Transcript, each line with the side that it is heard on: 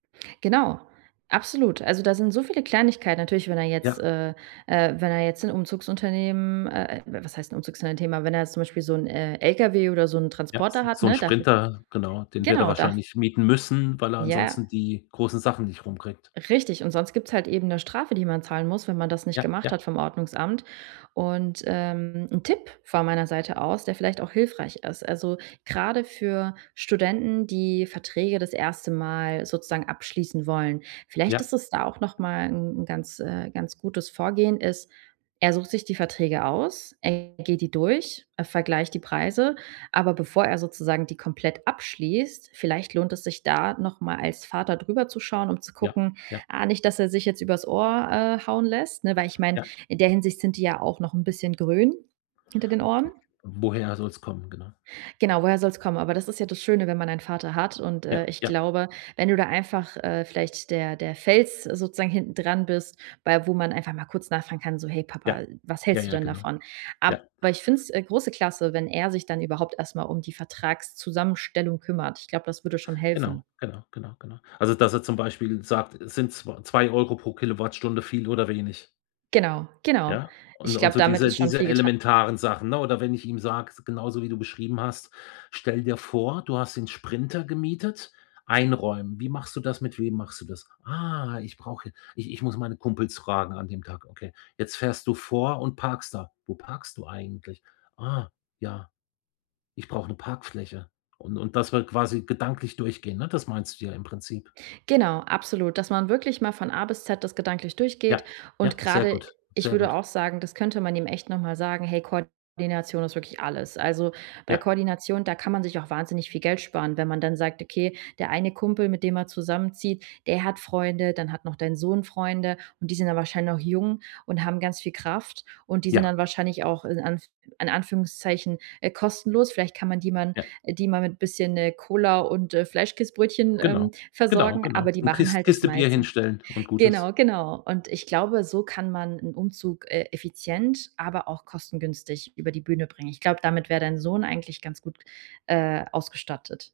right: Genau, absolut. Also, da sind so viele Kleinigkeiten natürlich, wenn er jetzt,
left: Ja.
right: äh, äh, wenn er jetzt 'n Umzugsunternehmen, äh was heißt 'n Umzugsunternehmen, aber wenn er jetzt zum Beispiel so 'n, äh, LKW oder so 'n
left: Ja.
right: Transporter hat,
left: So 'n
right: ne, dafür.
left: Sprinter, genau, den wird er
right: Genau, da
left: wahrscheinlich mieten müssen, weil er
right: Ja.
left: ansonsten die großen Sachen nicht rumkriegt.
right: Richtig. Und sonst gibt's halt eben 'ne Strafe, die man zahlen muss, wenn man das nicht
left: Ja,
right: gemacht hat
left: ja.
right: vom Ordnungsamt. Und, ähm, 'n Tipp von meiner Seite aus, der vielleicht auch hilfreich ist, also, gerade für Studenten, die Verträge das 1. Mal sozusagen abschließen wollen: Vielleicht
left: Ja.
right: ist es da auch noch mal 'n 'n ganz, äh, ganz gutes Vorgehen ist: Er sucht sich die Verträge aus, er geht die durch, er vergleicht die Preise, aber bevor er sozusagen die komplett abschließt, vielleicht lohnt es sich da noch mal als Vater drüber zu schauen, um zu
left: Ja,
right: gucken:
left: ja.
right: „Ah nicht, dass er sich jetzt übers Ohr, äh, hauen lässt“, ne, weil ich meine,
left: Ja.
right: in der Hinsicht sind die ja auch noch 'n bisschen grün hinter den Ohren.
left: Woher soll's kommen, genau?
right: Genau, woher soll's kommen? Aber das ist ja das Schöne, wenn man einen Vater hat. Und, äh,
left: Ja,
right: ich
left: ja.
right: glaube, wenn du da einfach, äh, vielleicht der der Fels sozusagen hinten dran bist, bei wo man einfach mal kurz nachfragen kann, so: „Hey Papa,
left: Ja,
right: was
left: ja,
right: hältst du
left: ja,
right: denn
left: genau.
right: davon?“ Aber
left: Ja.
right: ich find's, äh, große Klasse, wenn er sich dann überhaupt erst mal um die Vertragszusammenstellung kümmert. Ich glaube, das würde schon
left: Genau,
right: helfen.
left: genau, genau, genau. Also, dass er zum Beispiel sagt: „Sind zw 2 € pro Kilowattstunde viel oder wenig?“
right: Genau, genau.
left: Ja?
right: Ich
left: Und und
right: glaube,
left: so
right: damit
left: diese
right: ist schon
left: diese
right: viel geta
left: elementaren Sachen, ne? Oder wenn ich ihm sage, s genauso wie du beschrieben hast: „Stell dir vor, du hast den Sprinter gemietet. Einräumen wie machst du das? Mit wem machst du das?“ „Ah, ich brauche hier ich ich muss meine Kumpels fragen an dem Tag.“ Okay. „Jetzt fährst du vor und parkst da. Wo parkst du eigentlich?“ „Ah, ja. Ich brauche 'ne Parkfläche.“ Und und das wir quasi gedanklich durchgehen, ne, das meinst du ja im Prinzip.
right: Genau, absolut, dass man wirklich mal von A bis Z das gedanklich durchgeht
left: Ja,
right: und
left: ja, sehr
right: gerade
left: gut,
right: ich
left: sehr
right: würde
left: gut.
right: auch sagen, das könnte man ihm echt noch mal sagen: „Hey, Koordination ist wirklich alles.“ Also, bei
left: Ja.
right: Koordination, da kann man sich auch wahnsinnig viel Geld sparen, wenn man dann sagt: „Okay, der eine Kumpel, mit dem er zusammenzieht, der hat Freunde, dann hat noch dein Sohn Freunde.“ Und die sind dann wahrscheinlich noch jung und haben ganz viel Kraft. Und die sind
left: Ja.
right: dann wahrscheinlich auch, in Anf in Anführungszeichen, äh, kostenlos. Vielleicht kann man die man
left: Ja.
right: äh, die mal mit bisschen, äh, Cola und äh, Fleischkäsbrötchen, ähm,
left: Genau, genau,
right: versorgen, aber
left: genau.
right: die
left: 'N
right: machen
left: Kis
right: halt das
left: Kiste Bier
right: meiste.
left: hinstellen und gut ist.
right: Genau, genau. Und ich glaube, so kann man 'n Umzug, äh, effizient, aber auch kostengünstig über die Bühne bringen. Ich glaube, damit wär dein Sohn eigentlich ganz gut, äh, ausgestattet.